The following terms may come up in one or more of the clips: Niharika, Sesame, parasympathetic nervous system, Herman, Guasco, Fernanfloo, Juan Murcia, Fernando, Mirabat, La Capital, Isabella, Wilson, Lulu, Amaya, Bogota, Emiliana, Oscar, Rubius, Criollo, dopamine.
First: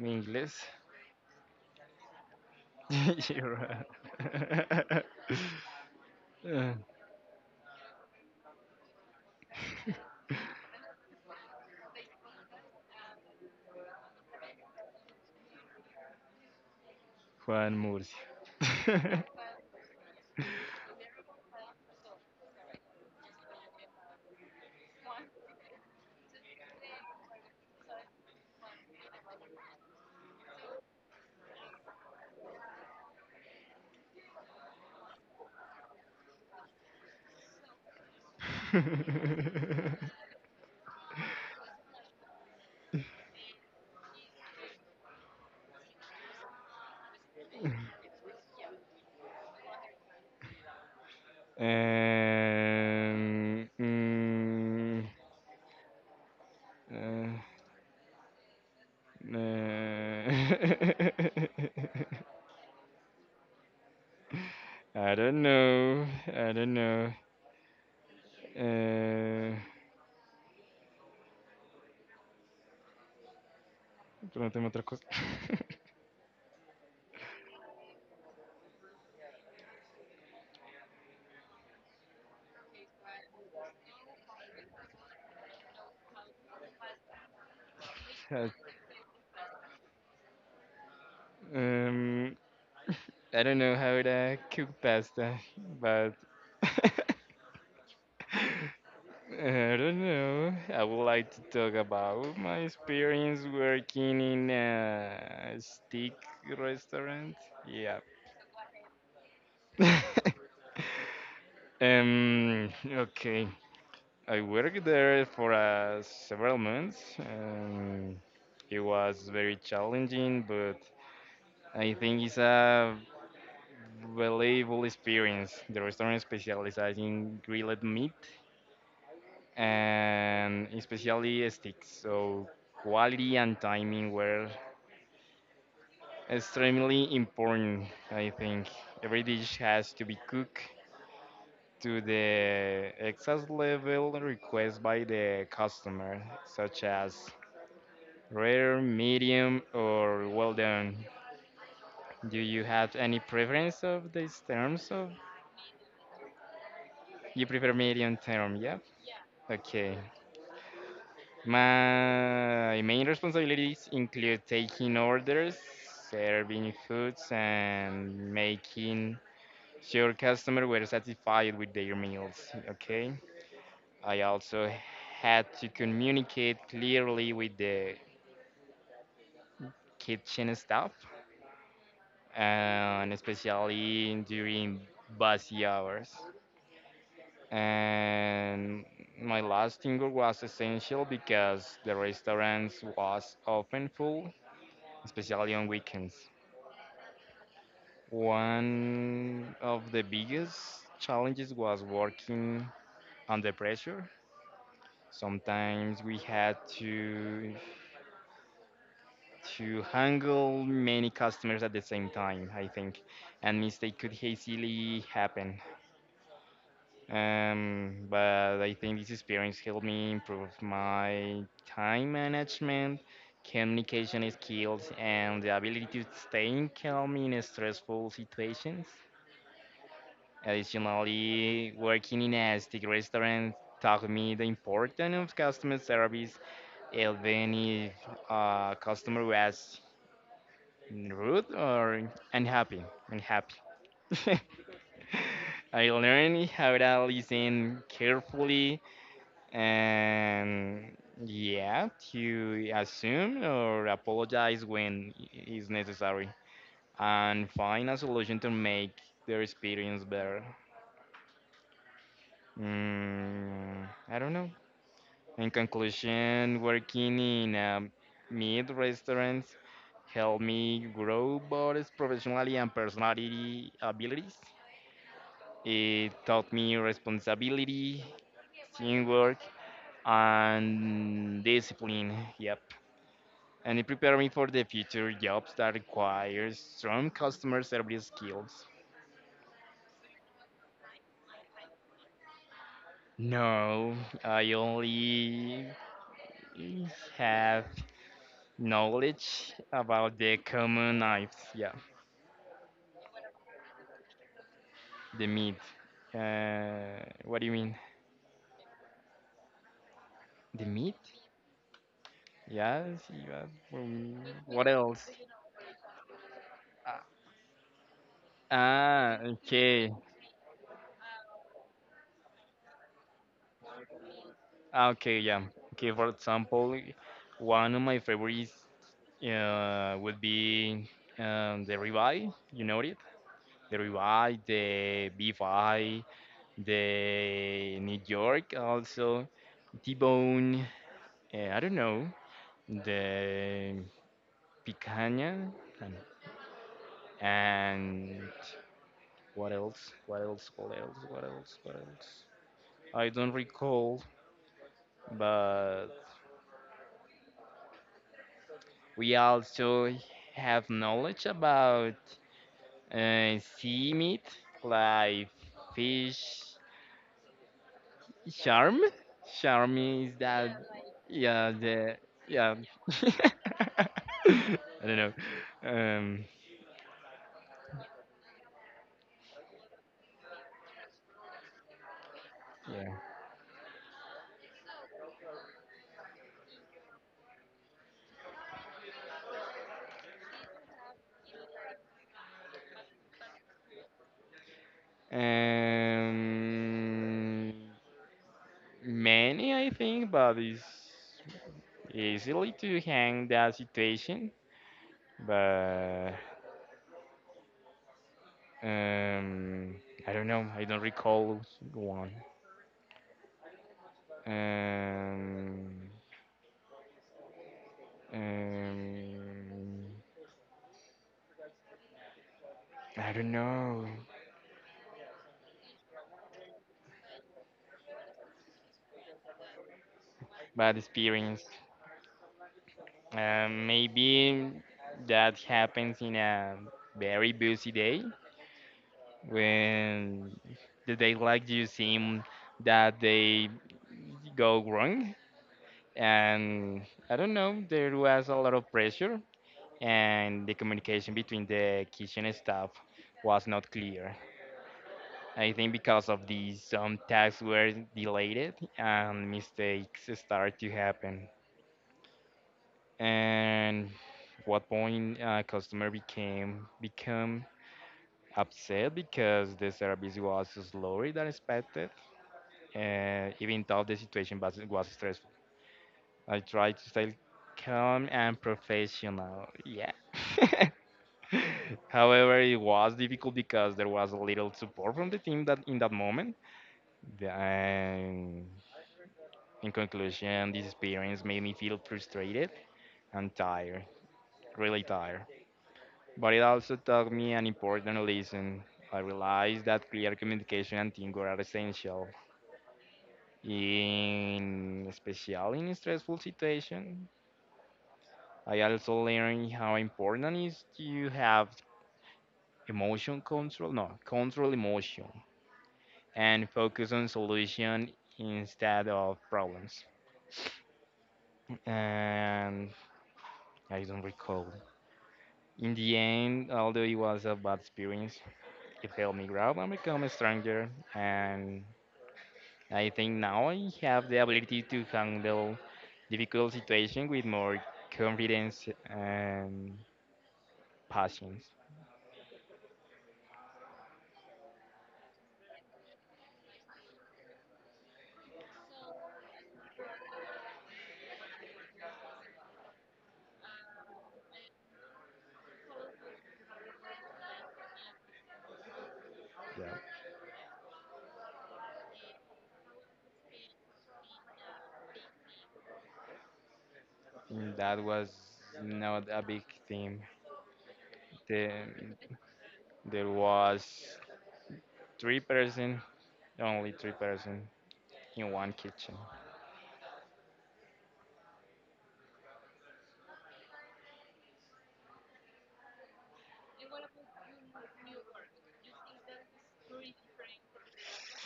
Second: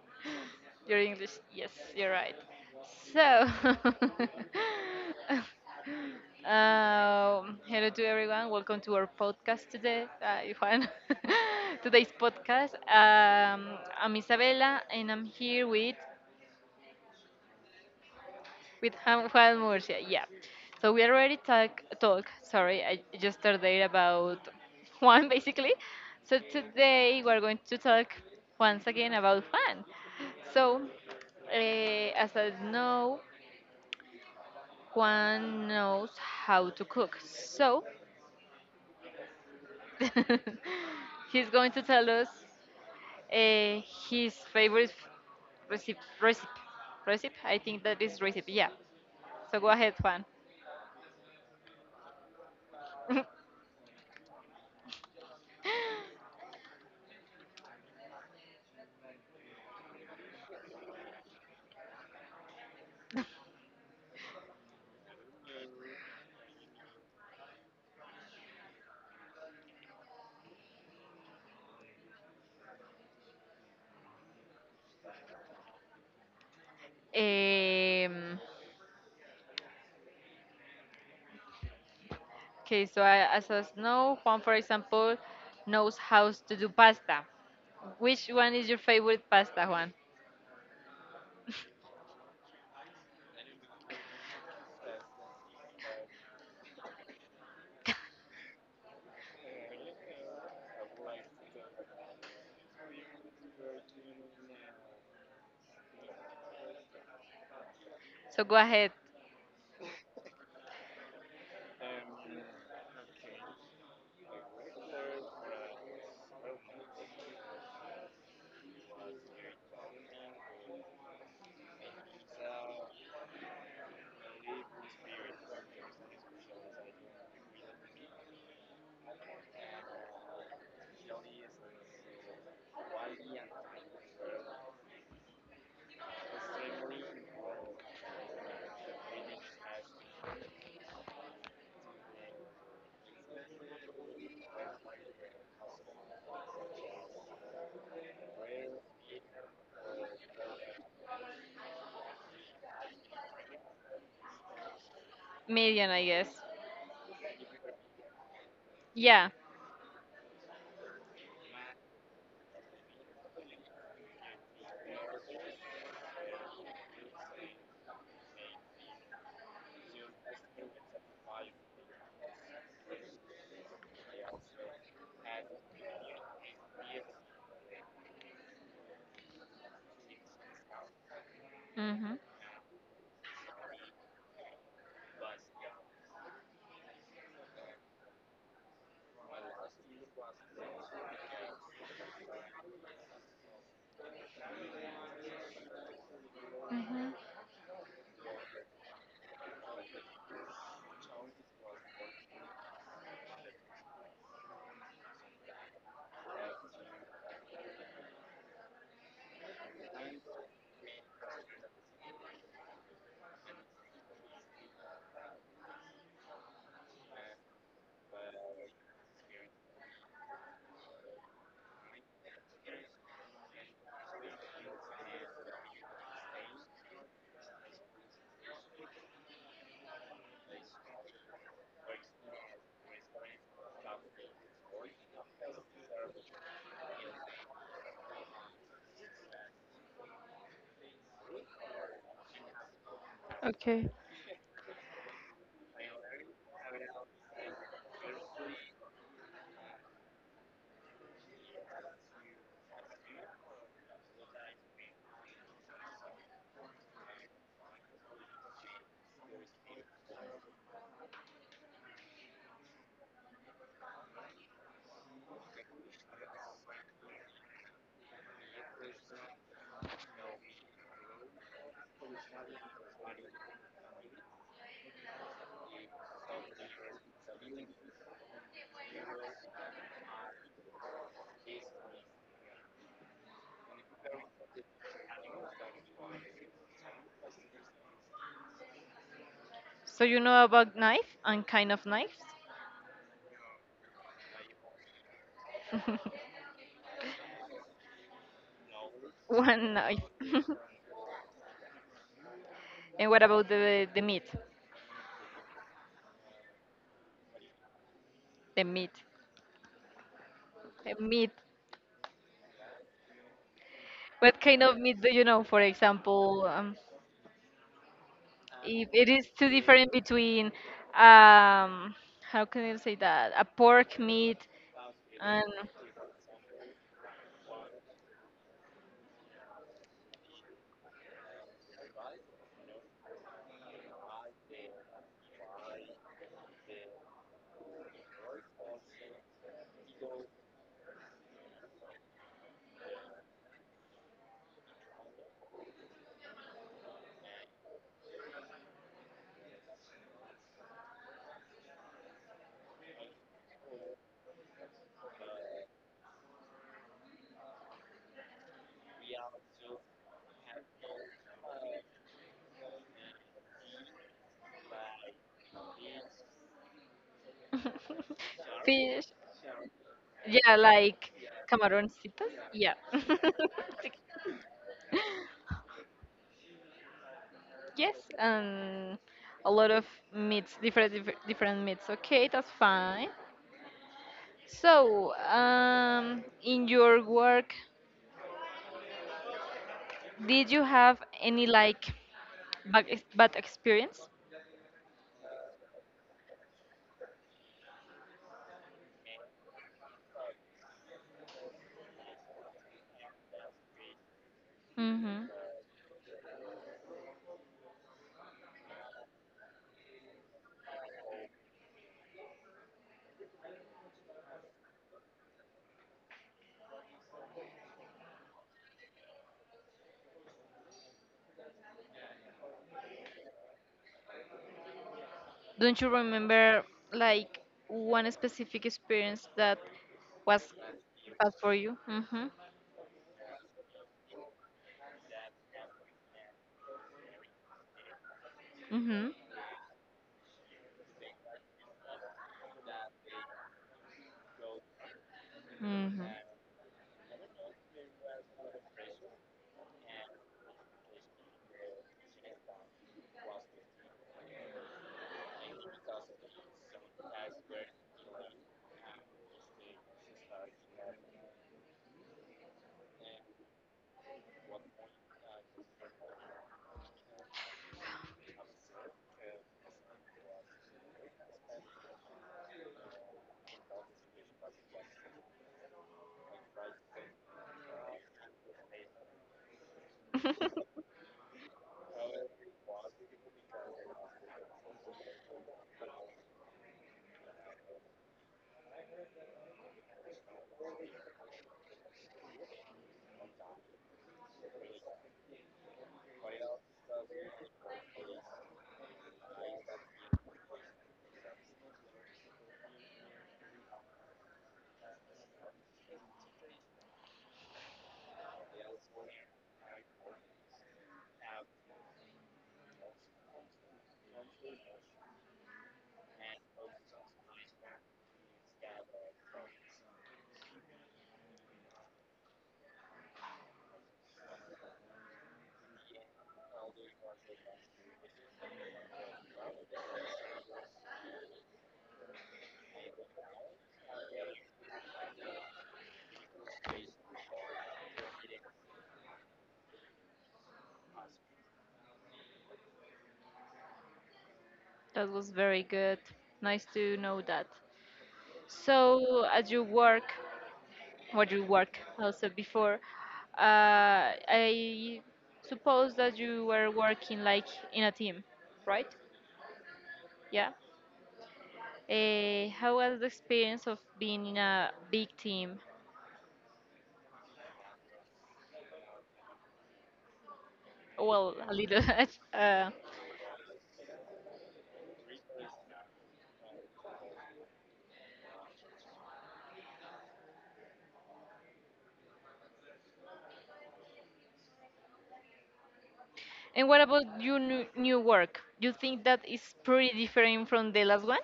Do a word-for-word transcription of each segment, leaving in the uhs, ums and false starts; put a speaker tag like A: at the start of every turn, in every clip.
A: mi inglés.
B: Your English, yes, you're right. So,
A: You're right.
B: um, hello to everyone. Welcome to our podcast today, uh, Juan. Today's podcast. Um, I'm Isabella, and I'm here with
A: Juan Murcia.
B: with Ham- Juan Murcia. Yeah. So we already talk talk. Sorry, I just started about Juan basically. So today we're going to talk once again about Juan. So eh, as I know, Juan knows how to cook. So he's going to tell us uh, his favorite recipe. Recipe. Recipe. I think that is recipe. Yeah. So go ahead, Juan.
A: and, mm, uh, uh, I don't know. I don't know. Uh, pregúntame otra cosa.
B: Um, Okay, so I, as I know, Juan, for example, knows how to do pasta. Which
A: I,
B: one is your favorite pasta, Juan?
A: um, I don't know how to cook pasta, but I don't know. I would like to talk about my experience working in a steak restaurant. Yeah.
B: So go ahead.
A: um. Okay. I worked there for uh, several months. Um, it was very challenging, but I think it's a valuable experience. The restaurant specializes in grilled meat and especially sticks. So quality and timing were extremely important. I think every dish has to be cooked to the exact level requested by the customer, such as rare, medium, or well done. Do you have any preference of these terms? Of
B: Medium, I guess.
A: You prefer medium term? Yeah.
B: Yeah.
A: Okay. My main responsibilities include taking orders, serving foods, and making sure customers were satisfied with their meals. Okay. I also had to communicate clearly with the kitchen staff,
B: Mm-hmm.
A: and especially during busy hours. And my last single was essential because the restaurants was often full, especially on weekends.
B: Mm-hmm.
A: One of the biggest challenges was working under pressure. Sometimes we had to to handle many customers at the same time, I think, and mistake could easily happen. Um, but I think this experience helped me improve my time management, communication skills, and the ability to stay calm in stressful situations. Additionally, working in a steak restaurant taught me the importance of customer service, even if a customer was rude or unhappy. Unhappy.
B: Okay.
A: I learned how to listen carefully and, yeah, to assume or apologize when i- necessary, and find a solution to make their experience better. Mm, I don't know. In conclusion, working in a meat restaurant helped me grow both professionally and personality abilities. It taught me responsibility, teamwork, and discipline. Yep. And it prepared me for the future jobs that require strong customer service skills.
B: So you know about knife and kind of knives?
A: No, I only have knowledge
B: One knife.
A: about the common knives. Yeah,
B: And what about the the meat?
A: the meat. Uh, what do you mean?
B: The meat.
A: The
B: The
A: meat?
B: meat.
A: Yes. Yes. um,
B: What kind
A: What
B: of meat
A: else?
B: do you know? For example, um,
A: Ah,
B: if it
A: ah,
B: is too
A: okay.
B: different between um how can you say that a pork meat
A: Ah, okay, yeah.
B: and
A: Okay, for example, one of my favorites uh, would be um, the ribeye. You know it? The ribeye, the beef eye, the New York also, T-bone. Uh, I don't know. The picanha and, and what else? What else? What else? What else? What else? I don't recall, but we also have knowledge about uh, sea meat like fish, charm.
B: fish,
A: Charm is
B: yeah,
A: that,
B: like
A: yeah, the,
B: camaroncitos,
A: yeah.
B: yeah
A: I don't know. Um,
B: yes, and a lot of meats, different different different meats. Okay, that's fine. So um in your work did you have any like bad, ex- bad experience?
A: yeah. Um, Many, I think, but it's easily to hang that situation.
B: Mm-hmm.
A: But um, I don't know. I don't recall one. Um, um, I don't know.
B: Don't you remember like one specific experience that was
A: Bad
B: bad
A: experience.
B: for you? Mm-hmm.
A: Um, maybe that happens in a very busy day
B: Mm-hmm.
A: when the day like you seem that they go wrong,
B: Mm-hmm.
A: and I don't know, there was a lot of pressure, and the communication between the kitchen staff was not clear. I think because of these, some tasks were delayed and mistakes started to happen. And what point a customer became become upset because the service was slower than expected, uh, even though the situation was was stressful. I try to stay calm and professional. Yeah. However, it was difficult because there was little support from the team that in that moment. The- And in conclusion, this experience made me feel frustrated and tired, really tired. But it also taught me an important lesson. I realized that clear communication and teamwork are essential, in especially in stressful situations. I also learned how important it is to have emotion control, no, control emotion, and focus on solution instead of problems. And I don't recall. In the end, although it was a bad experience, it helped me grow and become a stronger. And I think now I have the ability to handle difficult situations with more confidence and patience.
B: That was very good. Nice to know that. So, at your work, or you work also before, uh, I suppose that you were working like in a team, right?
A: Yeah.
B: Yeah. Uh, how was the experience of being in a big team?
A: Mm, That was not a big team.
B: Well,
A: The,
B: a little, uh,
A: there was three person, only three person in one kitchen.
B: and what about your new, new work? You think that is pretty different from the last one?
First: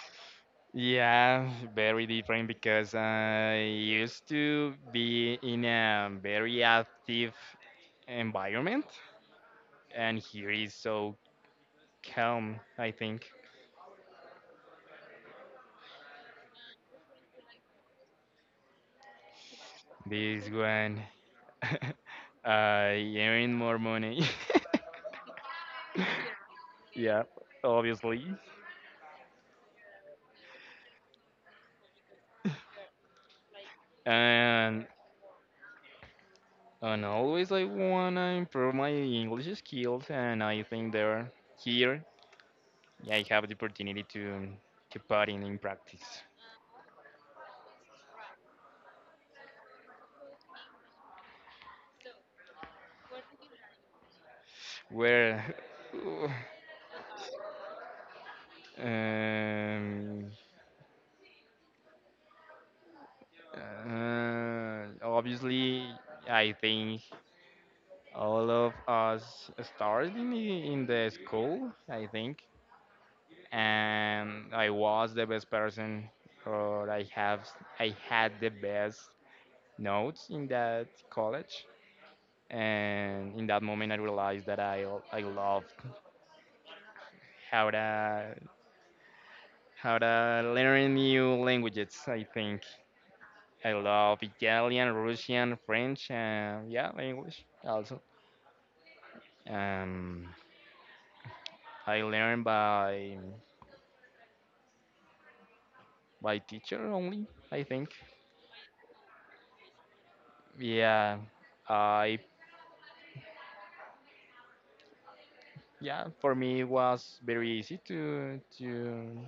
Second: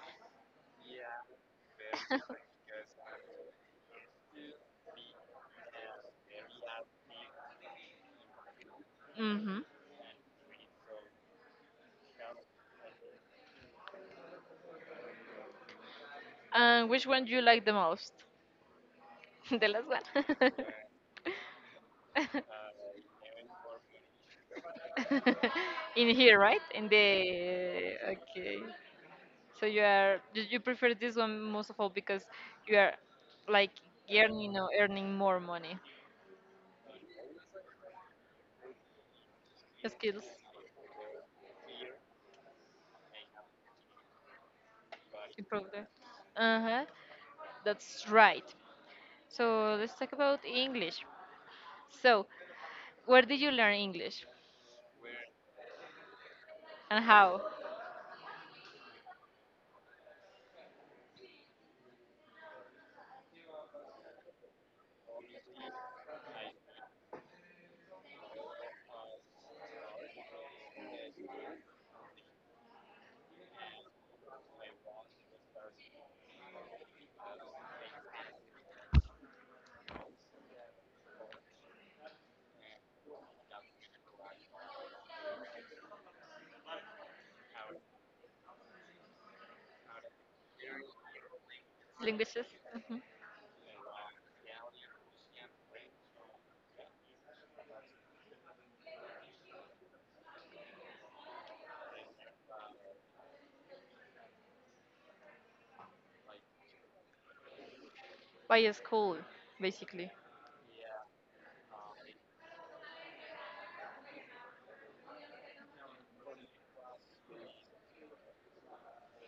A: Yeah, very different because I used to be in a very active environment,
B: Mm-hmm.
A: and here is so calm, I think.
B: And which one do you like the most? The last
A: This
B: one.
A: one, I earn more money.
B: In here, right? In the
A: Yeah, obviously,
B: okay. So you are you you prefer this one most of all because you are like earning or
A: and
B: earning more money.
A: And always I wanna improve my English skills,
B: Skills
A: and I think there here I have the opportunity to to put in in
B: improve there.
A: practice.
B: Uh huh. That's right. So let's talk about English. So where did you learn English
A: Where?
B: and how?
A: um, uh, Obviously, I think all of us started in the, in the school, I think, and I was the best person, or I have I had the best notes in that college, and in that moment I realized that I I love how to how to learn new languages. I
B: Languages?
A: think
B: Mhm.
A: I love Italian, Russian, French, and, yeah, English also. Um, I learn by by teacher only, I think.
B: By a school, basically.
A: Yeah, I, yeah, for me it was very easy to to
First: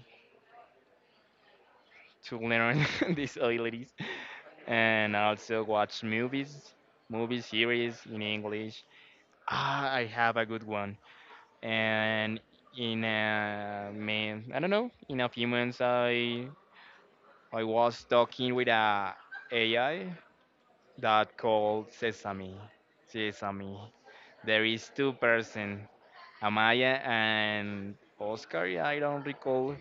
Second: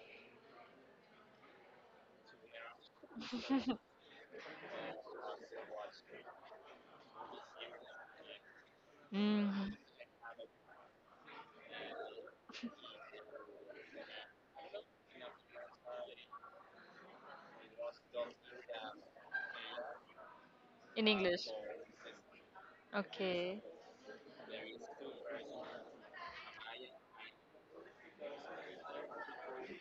A: to learn these abilities, and also watch movies, movie series in English.
B: Mm,
A: Ah, I have a good one. And in a man, I don't know, in a few months, I I was talking with a AI
B: In
A: that
B: English.
A: called Sesame.
B: Okay.
A: Sesame. There is two person, Amaya and Oscar. Yeah, I don't recall.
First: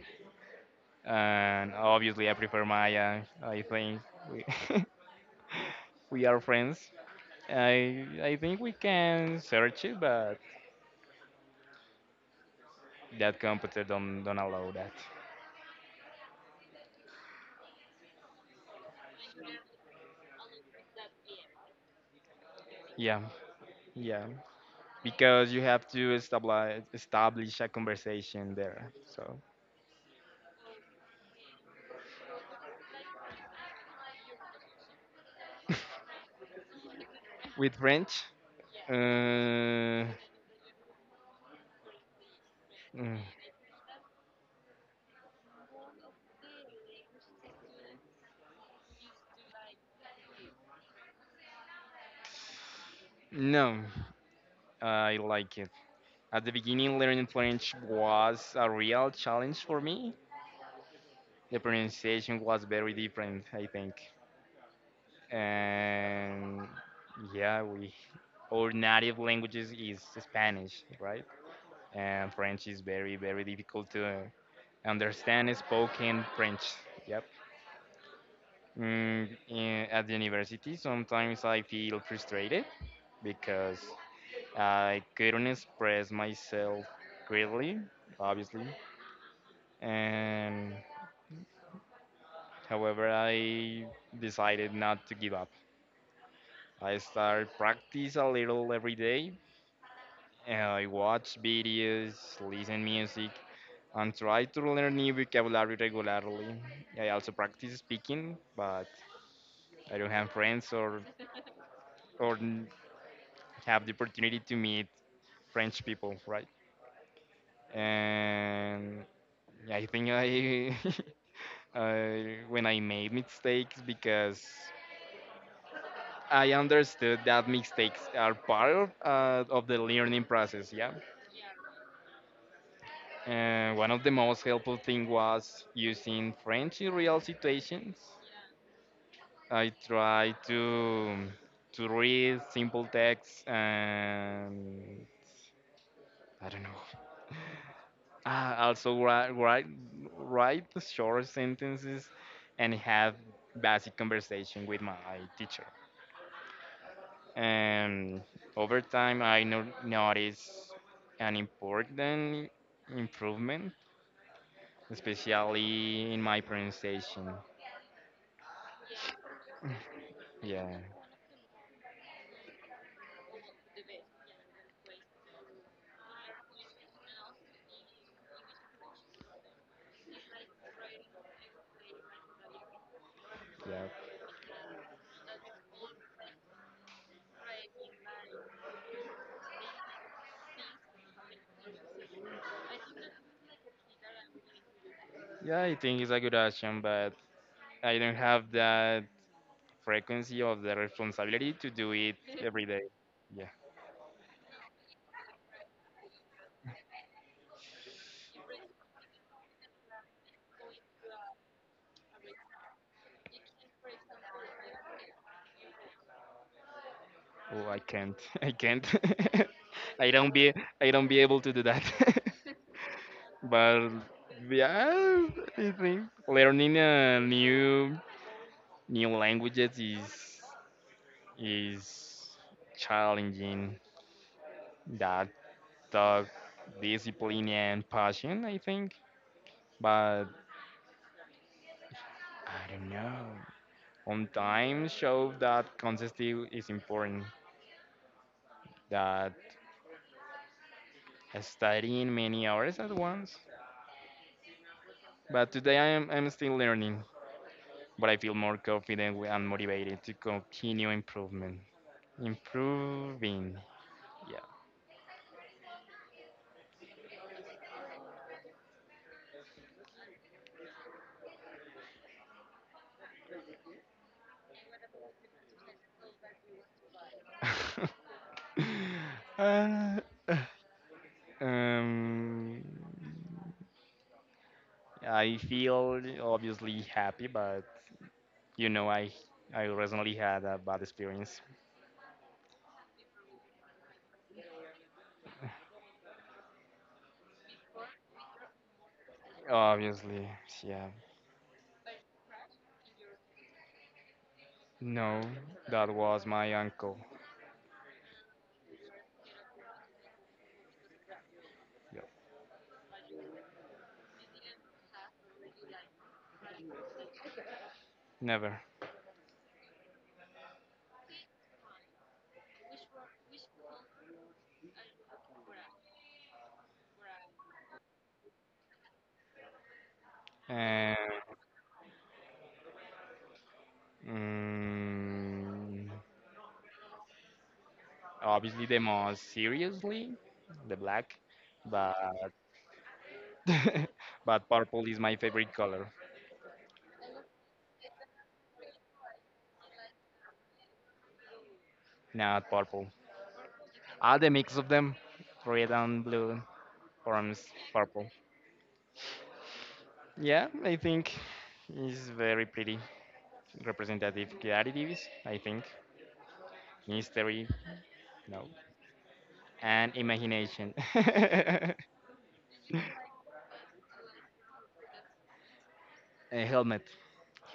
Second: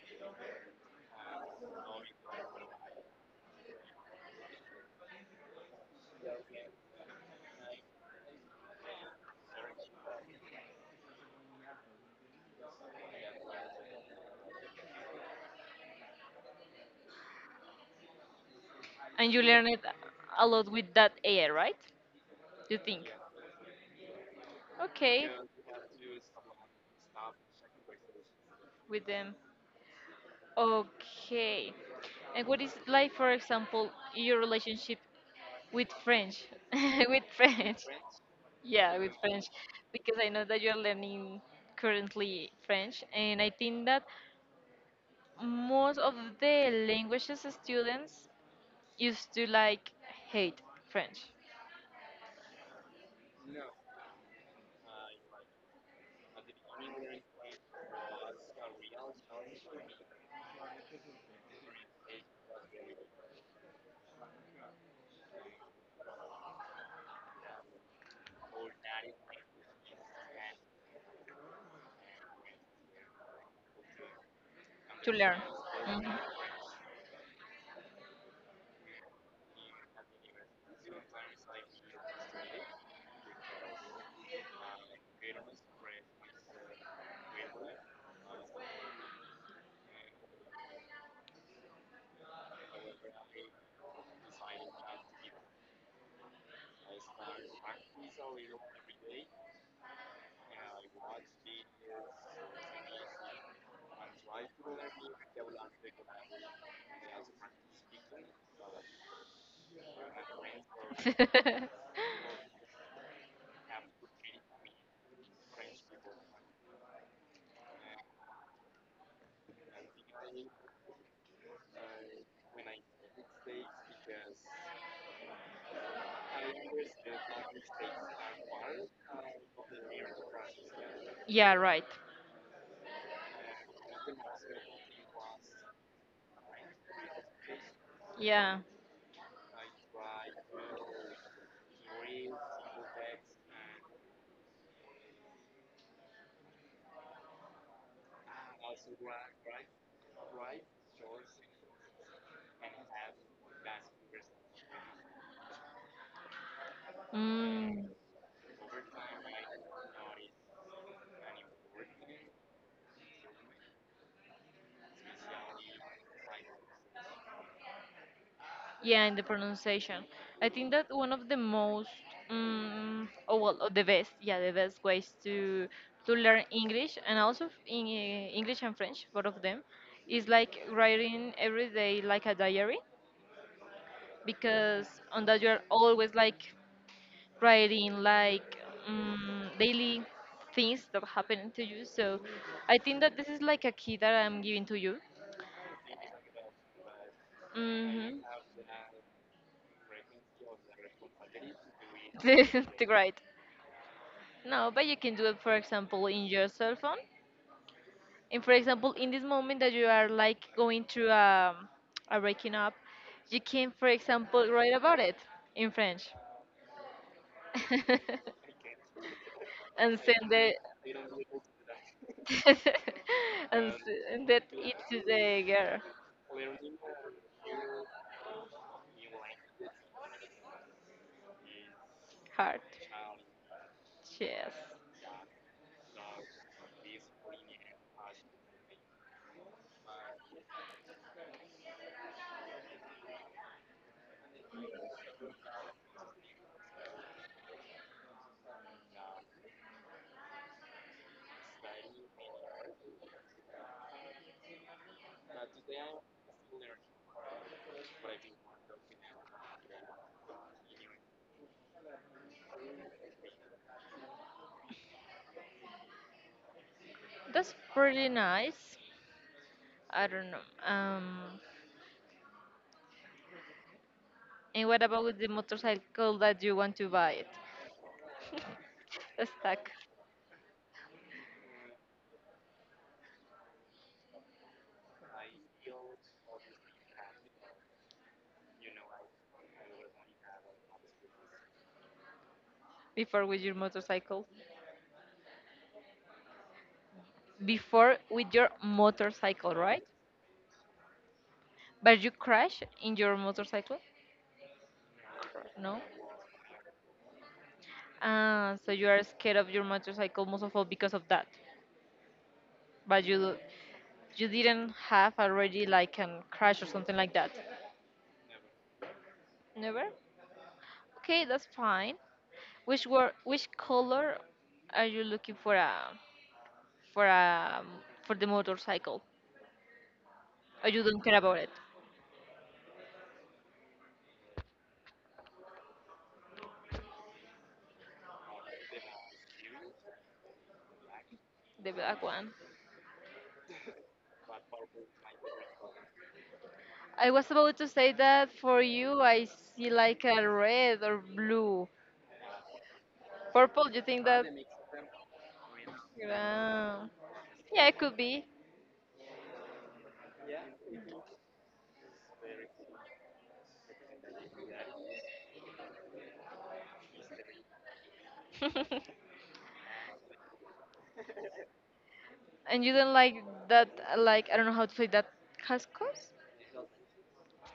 A: And obviously, I prefer Maya. I think we we are friends. I I think we can search it, but that computer don't don't allow that.
B: And you learn it a lot with that A I, right? You think?
A: Yeah. Yeah,
B: Okay,
A: because you have to establish establish a conversation there.
B: with them.
A: So
B: Okay. And what is it like, for example, your relationship with French? With
A: with
B: French.
A: French, uh,
B: Yeah, with French. Because I know that you're learning currently French,
A: mm,
B: and I think that most of the languages students used to like hate French
A: no, I like it. At the beginning, learning French was a real challenge for me. The pronunciation was very different, I think, and, yeah, we our native languages is Spanish, right? And French is very, very difficult to
B: to learn.
A: understand
B: Mhm.
A: spoken French. Yep. Mm, in, at the university, sometimes I feel frustrated because I couldn't express myself clearly, obviously. And however, I decided not to give up. I start practice a little every day. And I watch videos, listen music, and try to learn new vocabulary regularly. I also practice speaking, but I don't have friends or or n- have the opportunity to meet French people, right? And, yeah, I think I, I when I made mistakes because I understood that mistakes are part of, uh, of the learning process. Yeah,
B: Yeah, right.
A: and one of the most helpful thing was using French in real situations.
B: Yeah.
A: I try to to read simple texts, and I don't know. Uh, also write, write write the short sentences and have basic conversation with my teacher.
B: Mm.
A: And over time, I no- noticed an important improvement, especially in my pronunciation.
B: Yeah, and the pronunciation. I think
A: Yeah,
B: that one of the most, mm oh, well, oh, the best, yeah, the best ways to to learn English and also in English and French, both of them, is like writing every day like a diary.
A: yeah,
B: Because on that you are always like writing like, um, daily things that happen to you. So I think that this is like a key that I'm giving to you.
A: yeah. I think it's a good action, but I don't
B: Hmm.
A: have that frequency of the responsibility to do it
B: to,
A: every day.
B: to write.
A: Yeah.
B: No, but you can do it, for example, in your cell phone. And for example, in this moment that you are like going through a, a breaking up, you can, for example, write about it in French
A: Oh, I can't. I can't.
B: and
A: I
B: send
A: don't be.
B: it
A: I don't be able to do that.
B: and,
A: But,
B: s- and that it's
A: yeah,
B: the
A: I
B: girl
A: think learning a new new languages is is
B: heart.
A: challenging.
B: Yes,
A: That took discipline and passion, I think. But I don't know. On time show that consistency is important. That studying many hours at once. But today I am I'm still learning, but I feel more confident wi- and motivated to continue improvement. Improving, yeah.
B: that's pretty nice. I don't know. Um, and what about the motorcycle that you want to buy it? Stuck
A: Uh, um, I feel obviously happy, but, you know, I I recently had a bad experience.
B: before with your motorcycle. Before with your motorcycle, right?
A: Obviously, yeah.
B: But you crash in your motorcycle?
A: No,
B: No.
A: that was my uncle.
B: Ah, so you are scared of your motorcycle most of all because of that.
A: Yeah.
B: But you you didn't have already like an crash or something like that.
A: Never.
B: Never? Okay, that's fine. Which were which color are you looking for a for a for the motorcycle? Or you
A: And.
B: don't care about it,
A: mm, Obviously the most seriously, the black,
B: the
A: but
B: black one.
A: but purple is my favorite color.
B: I was about to say that for you, I see like a red or blue,
A: Not purple.
B: purple. You think
A: Ah,
B: that?
A: the mix of them, red and blue
B: Yeah,
A: forms
B: yeah, it could
A: purple.
B: be.
A: Yeah, I think it's very pretty. Representative qualities, I think. History, no, and imagination.
B: And you don't like that? uh, Like I don't know how to say that, cascos.
A: A helmet,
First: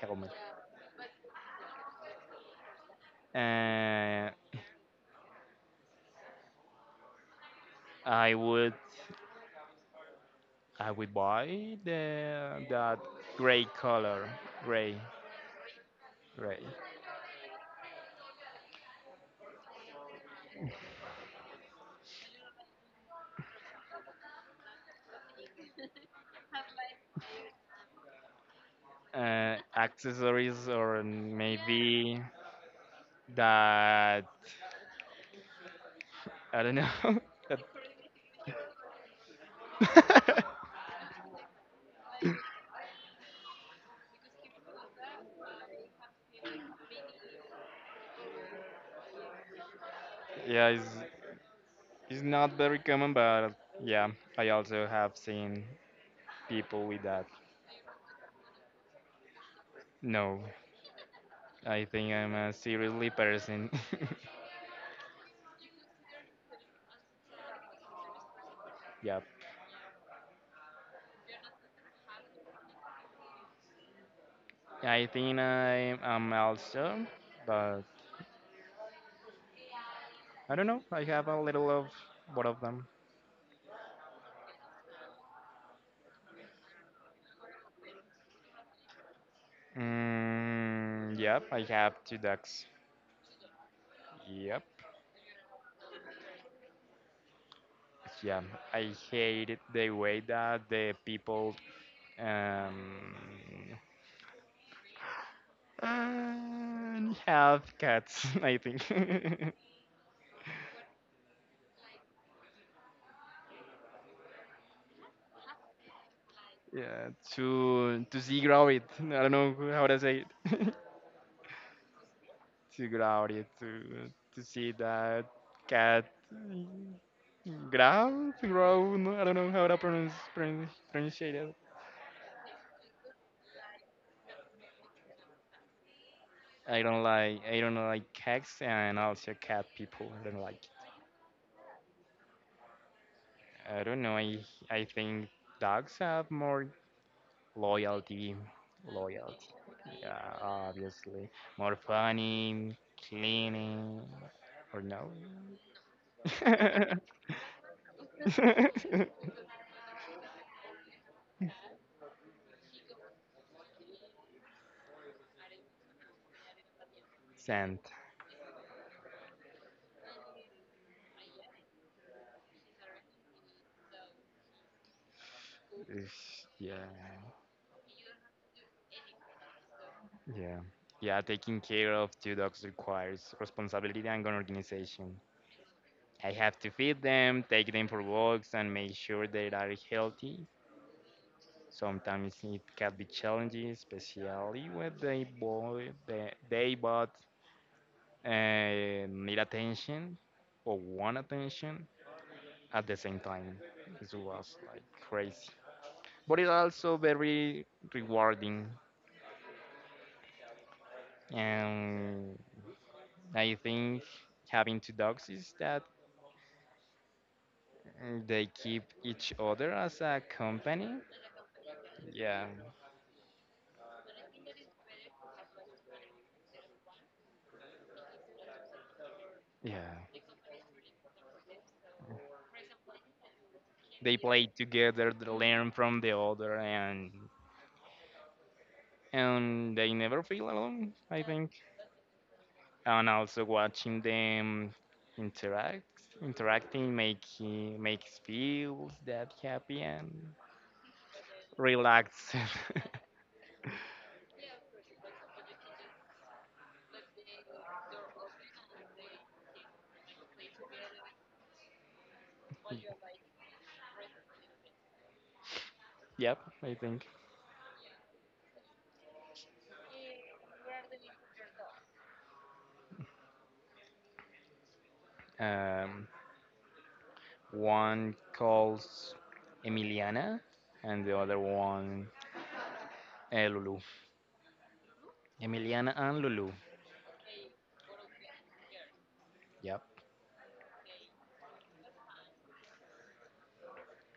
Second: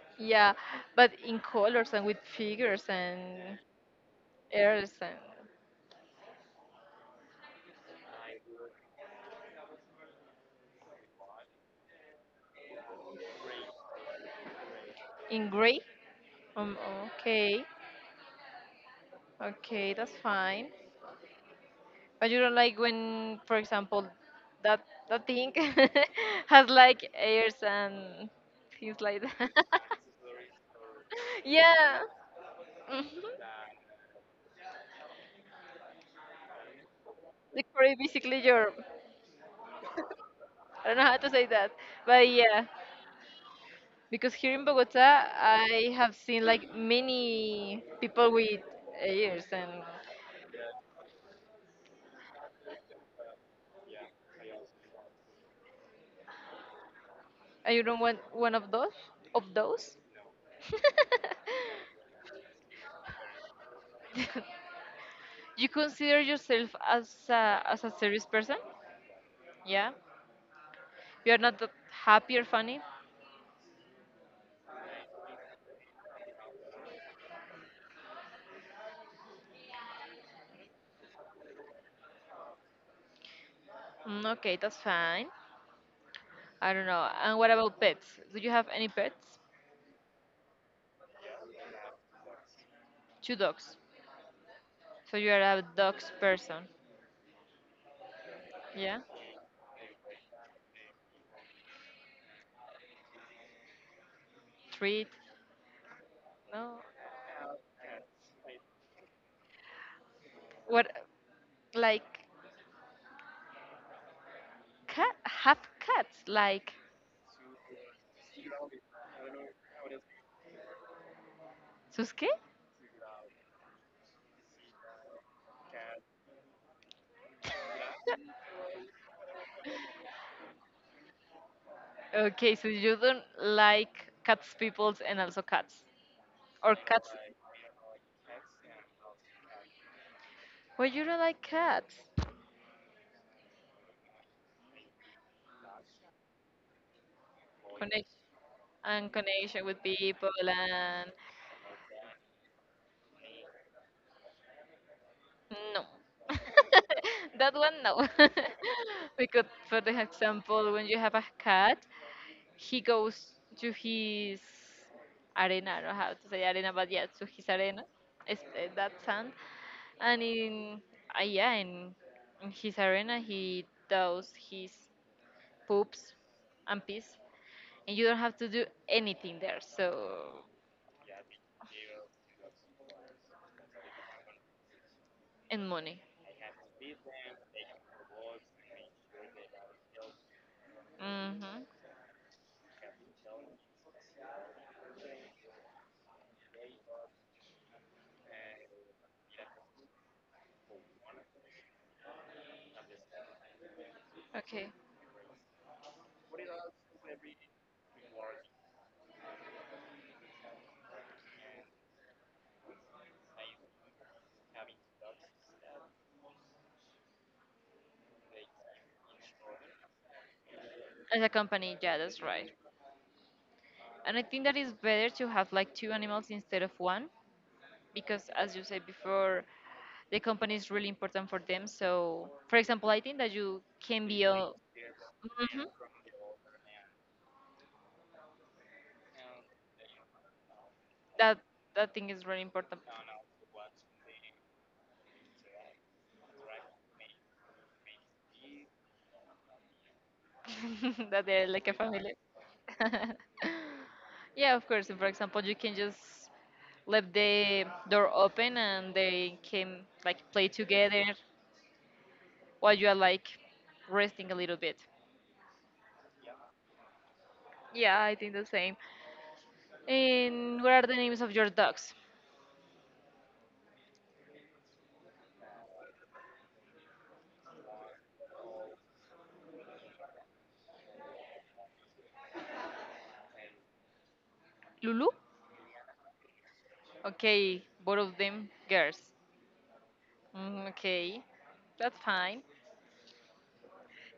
A: helmet.
B: Yeah, but in colors and with figures and
A: Uh,
B: airs, and
A: I would I will buy the that gray color, gray,
B: in gray.
A: gray.
B: Um, okay, okay, that's fine. But you don't like when, for example, that that thing has like airs and things like that.
A: Uh, accessories or
B: Yeah.
A: maybe
B: Mhm.
A: that I don't know. that-
B: The Korea basically your, I don't know how to say that, but yeah, because here in Bogota I have seen like many people with ears, and
A: Yeah, it's it's not very common, but, yeah, I also have seen people with that.
B: and you don't want one of those of those.
A: No, I think I'm a seriously person.
B: You consider yourself as a, as a serious person?
A: Yeah,
B: Yeah, you're not that happy or funny?
A: I think I am also, but I don't know. I have a little of both of them.
B: mm, okay, that's fine. I don't know, and what about pets, do you have any pets?
A: Mm, yep, I have two ducks.
B: Two dogs.
A: Yep,
B: So you're a dogs person?
A: yeah. I
B: Yeah.
A: hate the way that the people um
B: Treat. No.
A: and have cats. I think.
B: What, like cat? Have cats like
A: Yeah, to to see grow it. I don't know how to say it.
B: suske?
A: To grow it. To to see that cat grow grow. No, I don't know how to pronounce pronounce pronunciate it.
B: Okay, so you don't like cats peoples, and also cats or
A: I don't
B: cats?
A: like I don't like cats and also cat people. I don't like.
B: Well, you don't like cats.
A: I don't know. I I think dogs have more
B: Connect
A: loyalty,
B: and
A: loyalty.
B: connection with
A: Yeah,
B: people, and
A: obviously more funny, cleaning, or no?
B: no. That one no. Because for the example when you have a cat, he goes to his arena, I don't know how to say arena, but yeah, to his arena.
A: Scent.
B: It's, uh, that sand. And in uh, yeah, in, in his arena he does his poops
A: Ish.
B: and
A: Yeah,
B: pees, and you don't have to do anything there, so
A: yeah, yeah. Taking care of two dogs requires responsibility and organization.
B: and money.
A: I have to feed them, take them for walks, and make sure they are healthy.
B: Hmm.
A: Sometimes it can be challenging, especially when they both they, they both uh, need attention or want attention at the same time. It was
B: Okay.
A: like crazy, but it's also very rewarding. And I think having two dogs is that, uh, they keep each other as a company.
B: As a company, yeah, that's
A: Yeah,
B: right. And I think that it's better to have like two animals instead of one, because, as you said before, the
A: yeah.
B: company is really important for them. So, for example, I think that you can
A: They
B: be a...
A: play together, they
B: Mhm.
A: learn from the other, and and they never feel alone, I
B: that
A: think.
B: that thing is really important.
A: And also watching them interact interacting make makes feels that happy and
B: That they're like a family.
A: relaxed.
B: Yeah, of course. And for example, you can just leave the door open and they can like play together while you are like resting a little bit.
A: Yep, I think.
B: Yeah, I think the same. And what are the names of your dogs?
A: um, One calls Emiliana and the other one, eh, Lulu.
B: Lulu?
A: Emiliana and Lulu.
B: Okay, both of them girls.
A: Yep.
B: Mm, okay, that's fine.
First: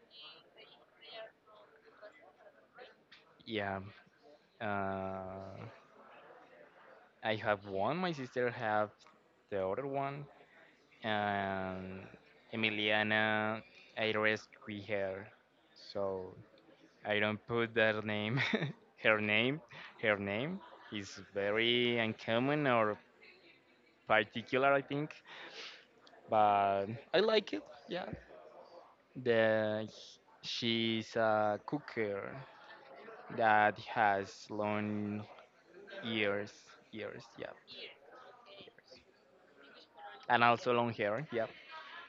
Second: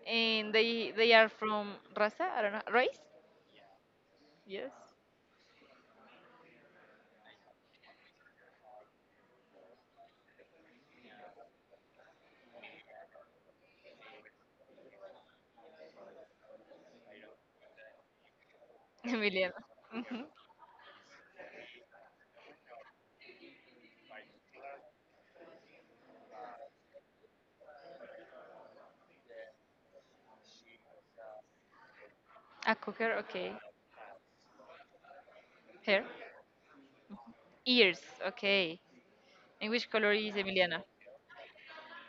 B: And they they are from Raza? I don't know. Race?
A: yeah
B: Yes.
A: uh, I have one, my sister have the other one. And Emiliana, I rescue her. So I don't put their name. her
B: Emiliana.
A: name, Her
B: Hmm.
A: name is very uncommon or particular, I think. But I like it. Yeah. The She's a cooker
B: A cocker? Okay.
A: that has long
B: Hair?
A: ears, ears. Yeah,
B: Ears? Okay. And which color is
A: and also
B: Emiliana?
A: long hair. Yeah.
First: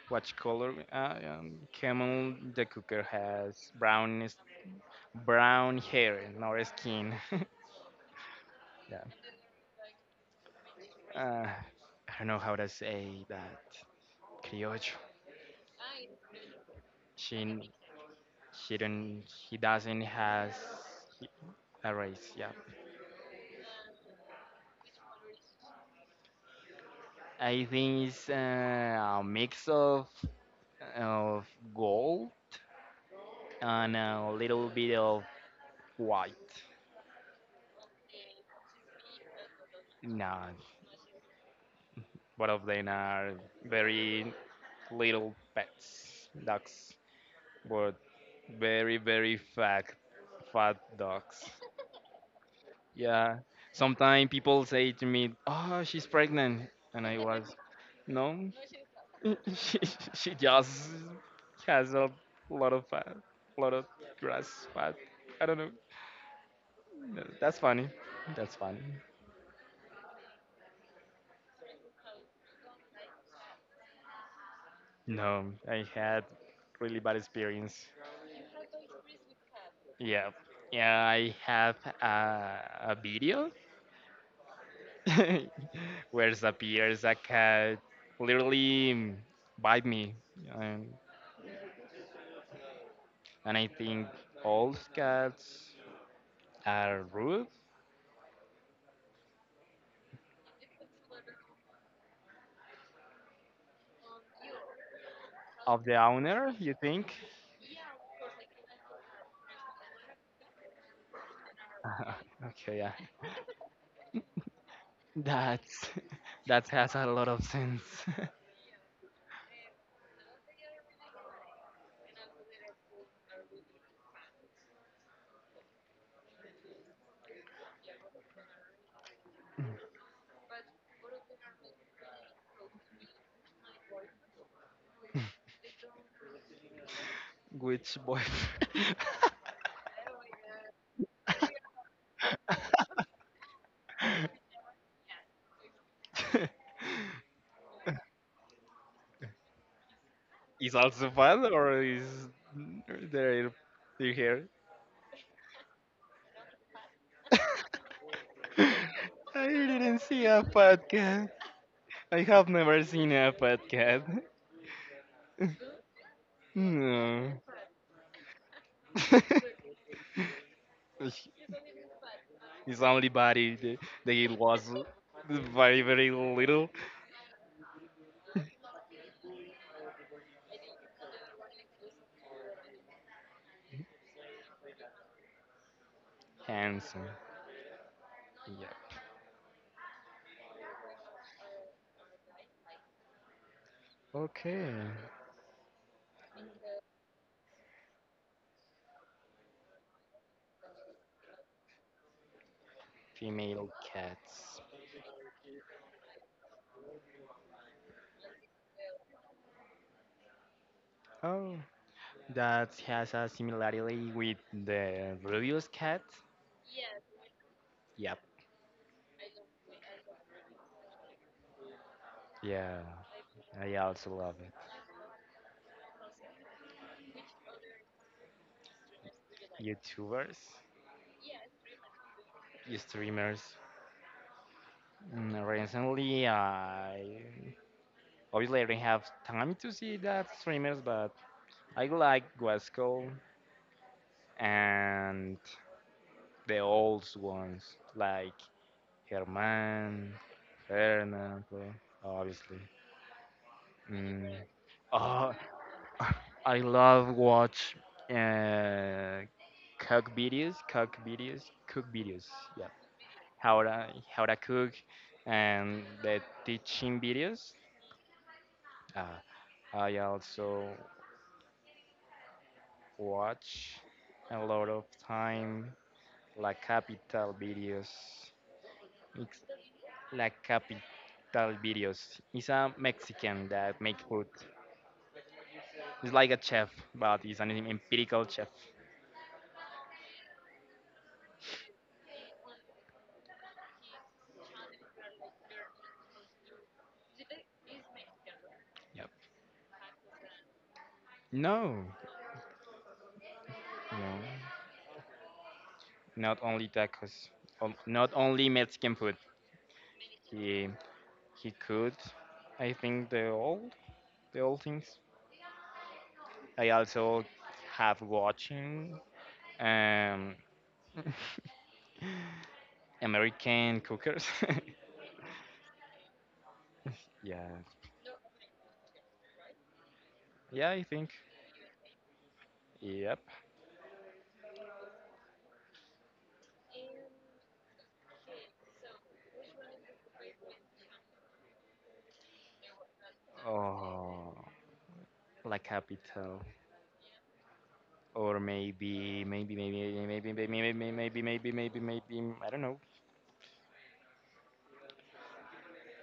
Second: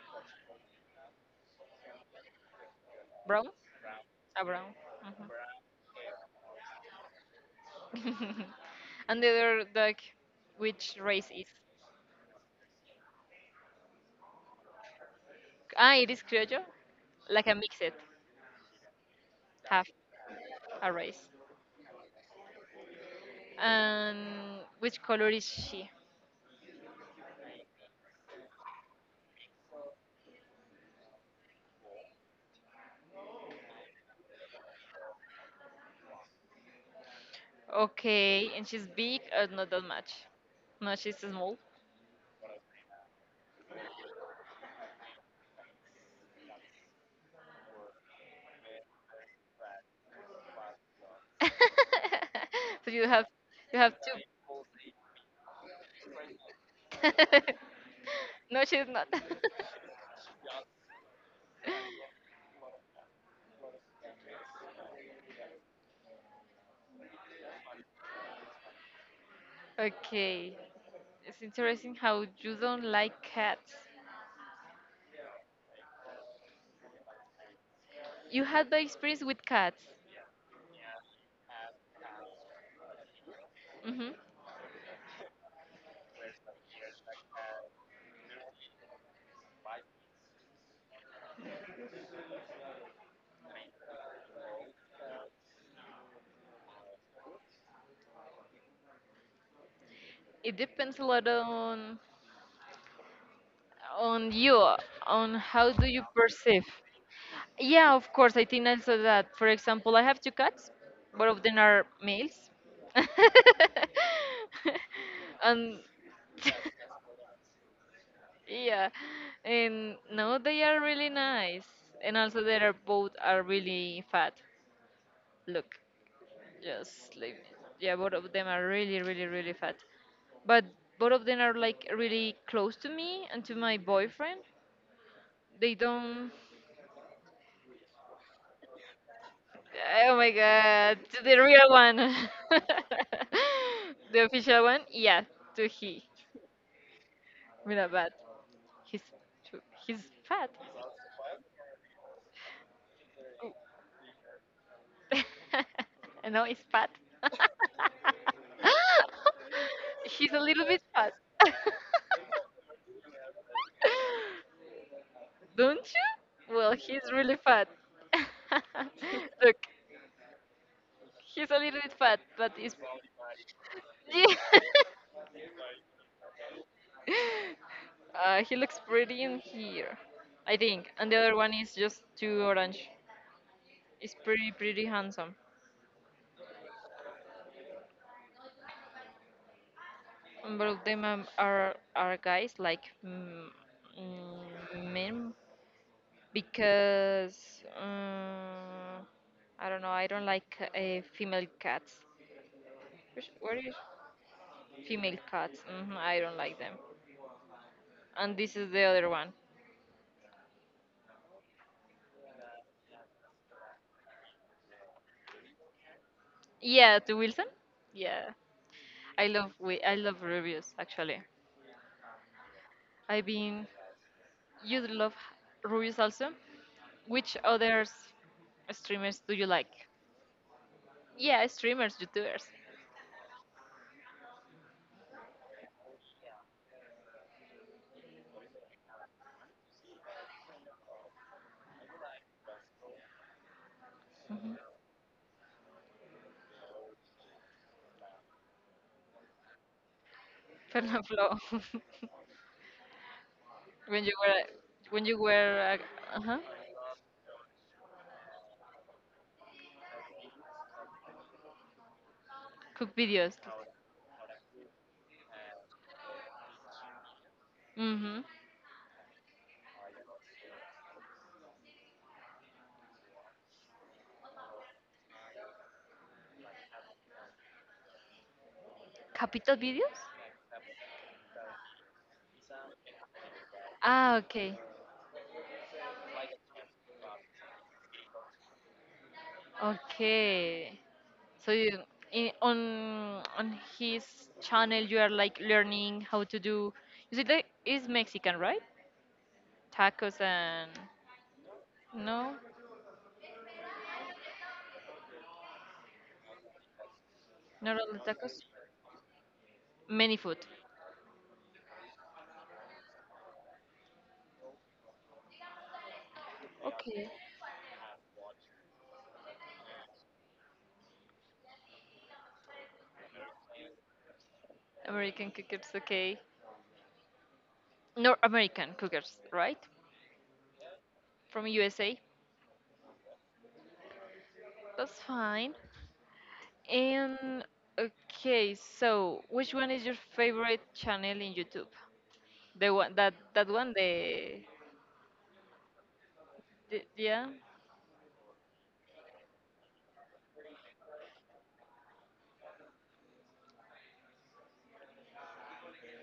A: What color? Uh, um, camel. The cooker
B: Brown?
A: has brown
B: A brown.
A: brown hair, more skin.
B: Hmm.
A: Yeah.
B: And the other dog, which race
A: uh,
B: is?
A: I don't know how to say that. Criollo.
B: Ah, it is Criollo? Like a
A: She,
B: mixed
A: she don't, He
B: half,
A: doesn't has
B: a race.
A: a race. Yeah.
B: And which color is she?
A: I think it's uh, a mix of of gold and a little bit of white.
B: Okay, and she's big or not that much?
A: No,
B: No, she's small.
A: both of them are very little pets, dogs, but very very fat fat dogs.
B: So you have
A: Yeah.
B: you have
A: Sometimes people say to me, "Oh, she's pregnant," and
B: two.
A: I was, "No,
B: No, she's not.
A: she she just has a lot of fat, a lot of grass fat." I don't know. No, that's funny. That's funny.
B: Okay, it's interesting how you don't like cats.
A: No, I had really bad experience.
B: You had bad experience with cats.
A: Yeah, yeah. I have a, a video
B: Hmm.
A: where appears a cat literally bite me, and and I think all cats are rude
B: It depends a lot on on you, on how
A: of
B: do
A: the
B: you
A: owner.
B: perceive.
A: You think?
B: Yeah, of course. I think also that, for example, I have two cats, both of them are males.
A: Okay, yeah.
B: And
A: That's that has a lot of sense.
B: yeah, and no, they are really nice. And also, they are both are really fat. Look, just like, yeah, both of them are really, really, really fat. But both of them are like really close to me and to my boyfriend. They don't.
A: Which boy?
B: Oh my god, to the real one. The official one? Yeah, to he. Mirabat. He's too, he's fat.
A: Is also fun, or is there
B: Oh.
A: you hear?
B: No, he's fat.
A: I didn't see
B: He's a
A: a
B: little bit fat.
A: podcast. I have never seen a podcast.
B: Don't you? Well, he's
A: No.
B: really fat. Look, he's a little bit fat, but he's.
A: His only body th- that he
B: Yeah.
A: was very very little
B: Uh, he looks pretty in here, I think. And the other one is just too orange. It's pretty, pretty handsome.
A: handsome. Yeah.
B: And both of them um, are are guys like, mm,
A: Okay.
B: mm, men, because uh, I don't know. I don't like uh, female cats. Which- What
A: Female
B: is
A: cats.
B: female cats? Hmm. I don't like them. And this is the other one.
A: Oh, that has a similarity with the previous cat.
B: Yeah, to Wilson.
A: Yep.
B: Yeah, I love Wi- I love reviews, actually.
A: Yeah.
B: I've been.
A: I also love it.
B: You love Rubius also. Which others streamers do you like?
A: YouTubers,
B: Yeah, streamers, YouTubers.
A: streamers. Mm, Recently, I obviously I didn't have time to see that streamers, but I like Guasco
B: Mhm.
A: and the old ones like Herman,
B: Fernanfloo.
A: Fernando, obviously.
B: when you
A: Mm.
B: were when you
A: Oh,
B: were uh, uh-huh.
A: I love watch uh, cook videos, cook videos, cook videos. Yeah,
B: Cook videos.
A: how to how to cook and the teaching videos.
B: Mhm.
A: Uh, I also watch a lot of time La Capital videos. It's
B: Capital videos?
A: La Capital Videos. He's a Mexican that make
B: Ah,
A: food.
B: okay.
A: He's like a chef, but he's an empirical chef.
B: Okay. So you, in, on on his channel, you are like learning how to do. Is it like, is Mexican, right?
A: Yep.
B: Tacos and
A: No,
B: no.
A: no, not only tacos, um,
B: Not all the
A: not only Mexican food.
B: many food.
A: He he could, I think the old the old things. I
B: Okay.
A: also have watching um American cookers.
B: American cookers, okay.
A: Yeah.
B: North American cookers, right?
A: Yeah, I think.
B: From U S A.
A: Yep.
B: That's fine. And okay, so which one is your favorite channel in YouTube? The one that that one
A: Oh,
B: the,
A: La Capital.
B: the yeah.
A: Or maybe maybe maybe maybe maybe maybe maybe maybe maybe maybe I don't know.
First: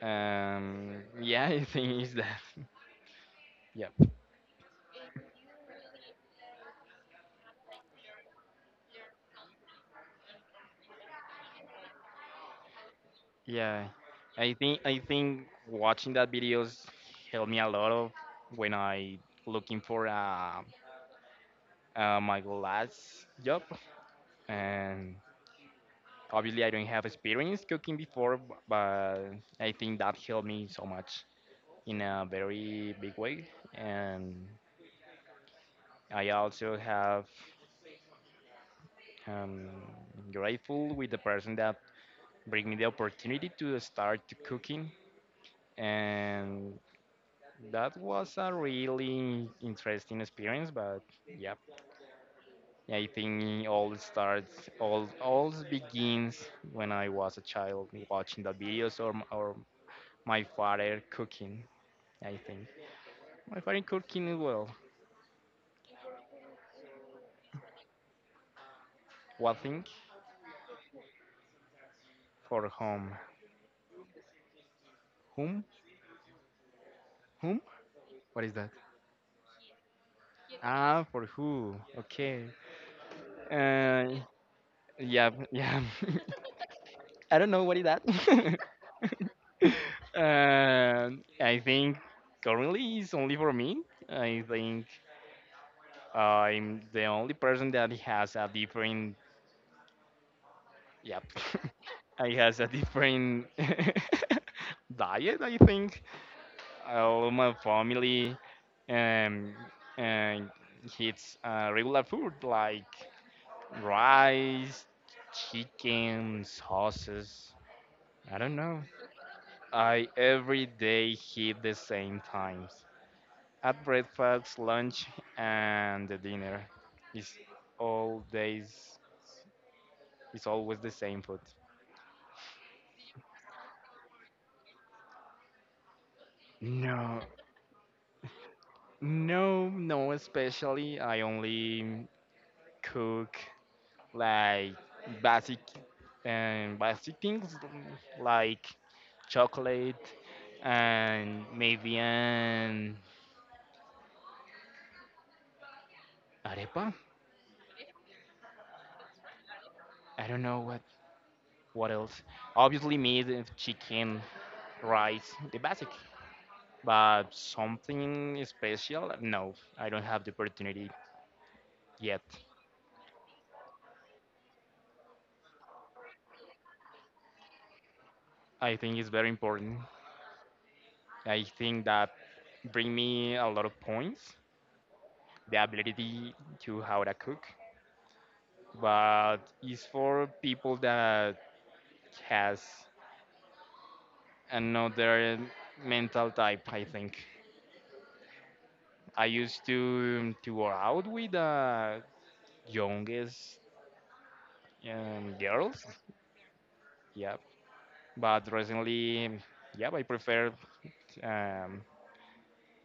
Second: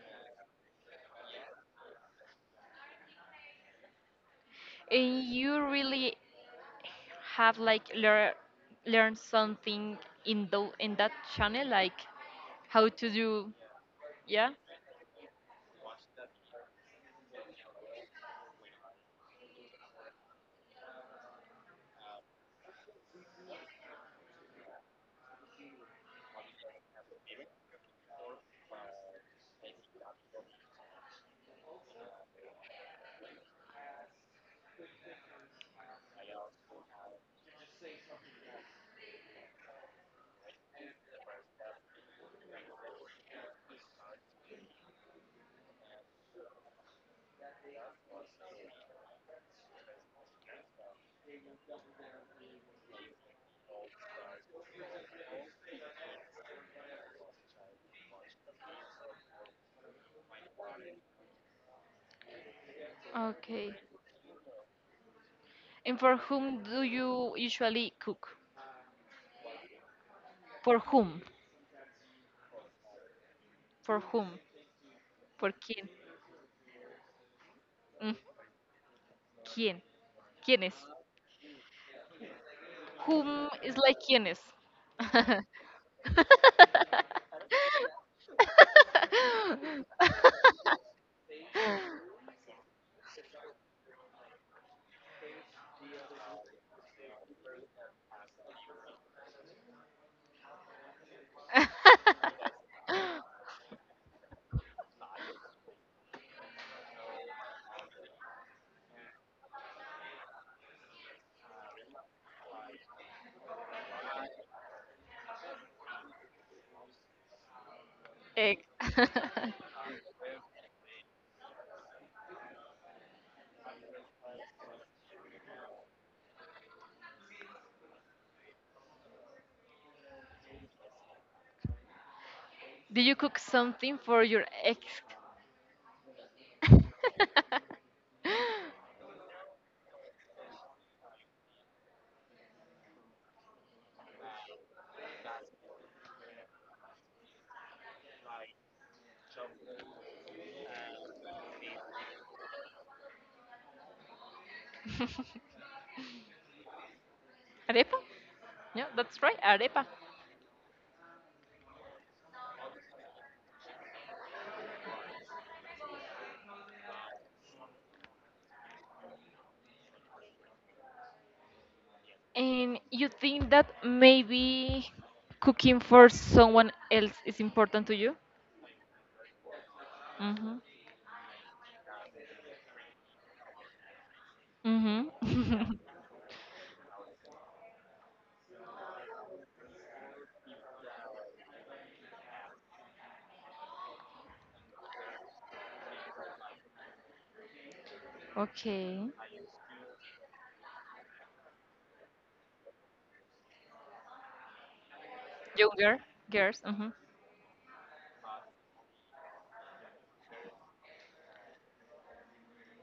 A: Um, yeah, I think it's that. Yep.
B: And you really have like learn learn something in the in that channel, like how to do
A: Yeah,
B: yeah.
A: I think I think watching that videos helped me a lot of when I looking for uh, uh my last job and obviously I don't have experience cooking before b- but I think that helped me so much in a very big way, and I also have I'm grateful with the person that bring me the opportunity to start cooking, and that was a really interesting experience but yeah, I think it all starts all all begins when I was a child watching the videos or, or my father cooking, I think. My
B: Okay.
A: father cooking as well.
B: And for whom do you usually cook?
A: What thing?
B: For whom?
A: For whom?
B: For whom? Por
A: Whom?
B: quién?
A: Whom?
B: Mm,
A: What is that?
B: ¿Quién? ¿Quiénes?
A: Ah, for who, okay.
B: Whom is like
A: uh,
B: quiénes.
A: Yeah, yeah. I don't know what is that. um, I think currently it's only for me. I think I'm the only person that has a different. Yep. I has a different diet. I think all my family um, and eats uh, regular food like rice, chicken, sauces. I don't
B: Egg.
A: know. I every day hit the same times. At breakfast, lunch, and the dinner. It's all days. It's always the same food.
B: Do you cook something for your ex?
A: No, no, no. Especially, I only cook like basic and basic things like chocolate and maybe an arepa.
B: Arepa? Yeah, that's right, arepa.
A: I don't know what what else. Obviously, meat and chicken, right, the basic but something special, no, I don't have the opportunity yet.
B: And you think that maybe cooking for someone else is important to you?
A: I think it's very important.
B: Mm-hmm.
A: I think that bring me a lot of points,
B: Mm-hmm.
A: the ability to how to cook, but it's for people that has another mental type, I think.
B: Okay.
A: I used to to go out with the youngest um, girls,
B: Younger girls. Mm-hmm.
A: yeah, but recently, yeah, I prefer um,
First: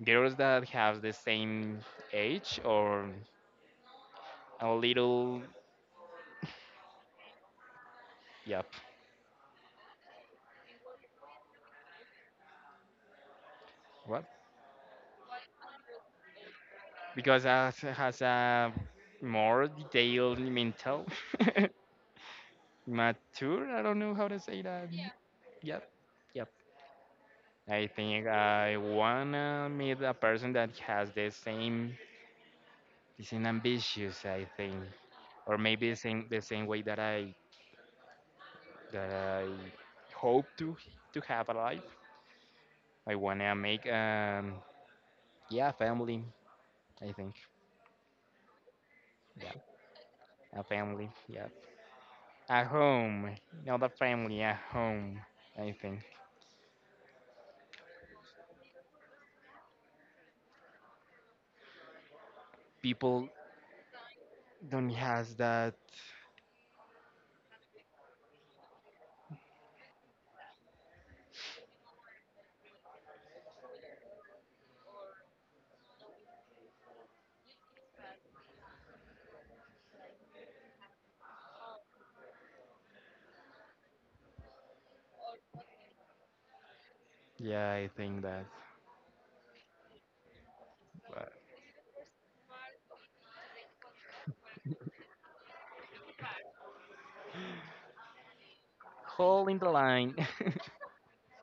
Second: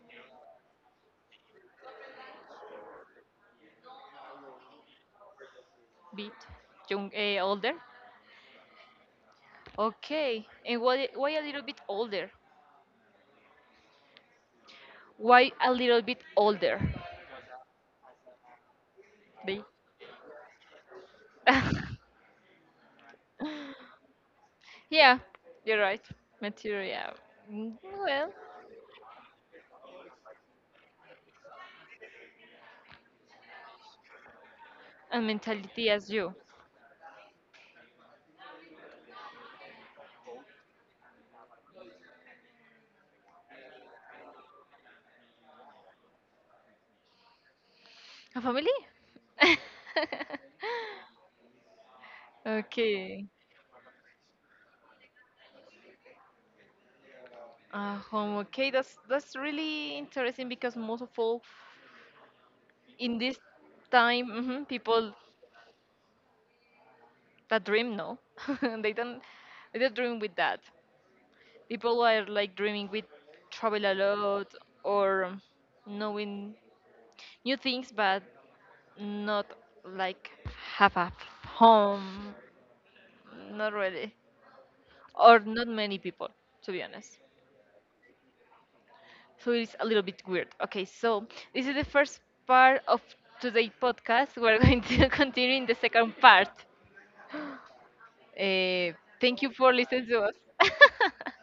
A: girls that have the same age or a little.
B: Bit young, eh, older.
A: Yep.
B: Okay. And why why a little bit older?
A: What?
B: Why a little bit older?
A: Because that has a
B: They.
A: more detailed mental mature, I don't know how to say that.
B: Yeah, you're
A: Yep.
B: right.
A: Yep.
B: Material. Mm,
A: I think
B: Well,
A: I wanna meet a person that has the same the same ambitious, I think.
B: and
A: Or
B: mentality
A: maybe the
B: as
A: same
B: you.
A: the same way that i that I hope to to have a life. I wanna make um yeah, family, I think.
B: A family?
A: A family, yeah. A
B: Okay.
A: home, not a family, a home, I think.
B: Uh, home. Okay, that's that's really interesting, because most of all, in
A: People
B: this time, hmm
A: don't
B: people
A: has that.
B: that dream, no, they don't they don't dream with that. People are like dreaming with travel a lot or knowing new things, but not like have a home, not really, or not many people, to be honest.
A: Yeah, I think that.
B: So it's a little bit weird. Okay, so
A: But
B: this is the first part of today's podcast. We're going to continue in the second part. Uh, thank
A: hole
B: you
A: in the
B: for listening
A: line.
B: to us.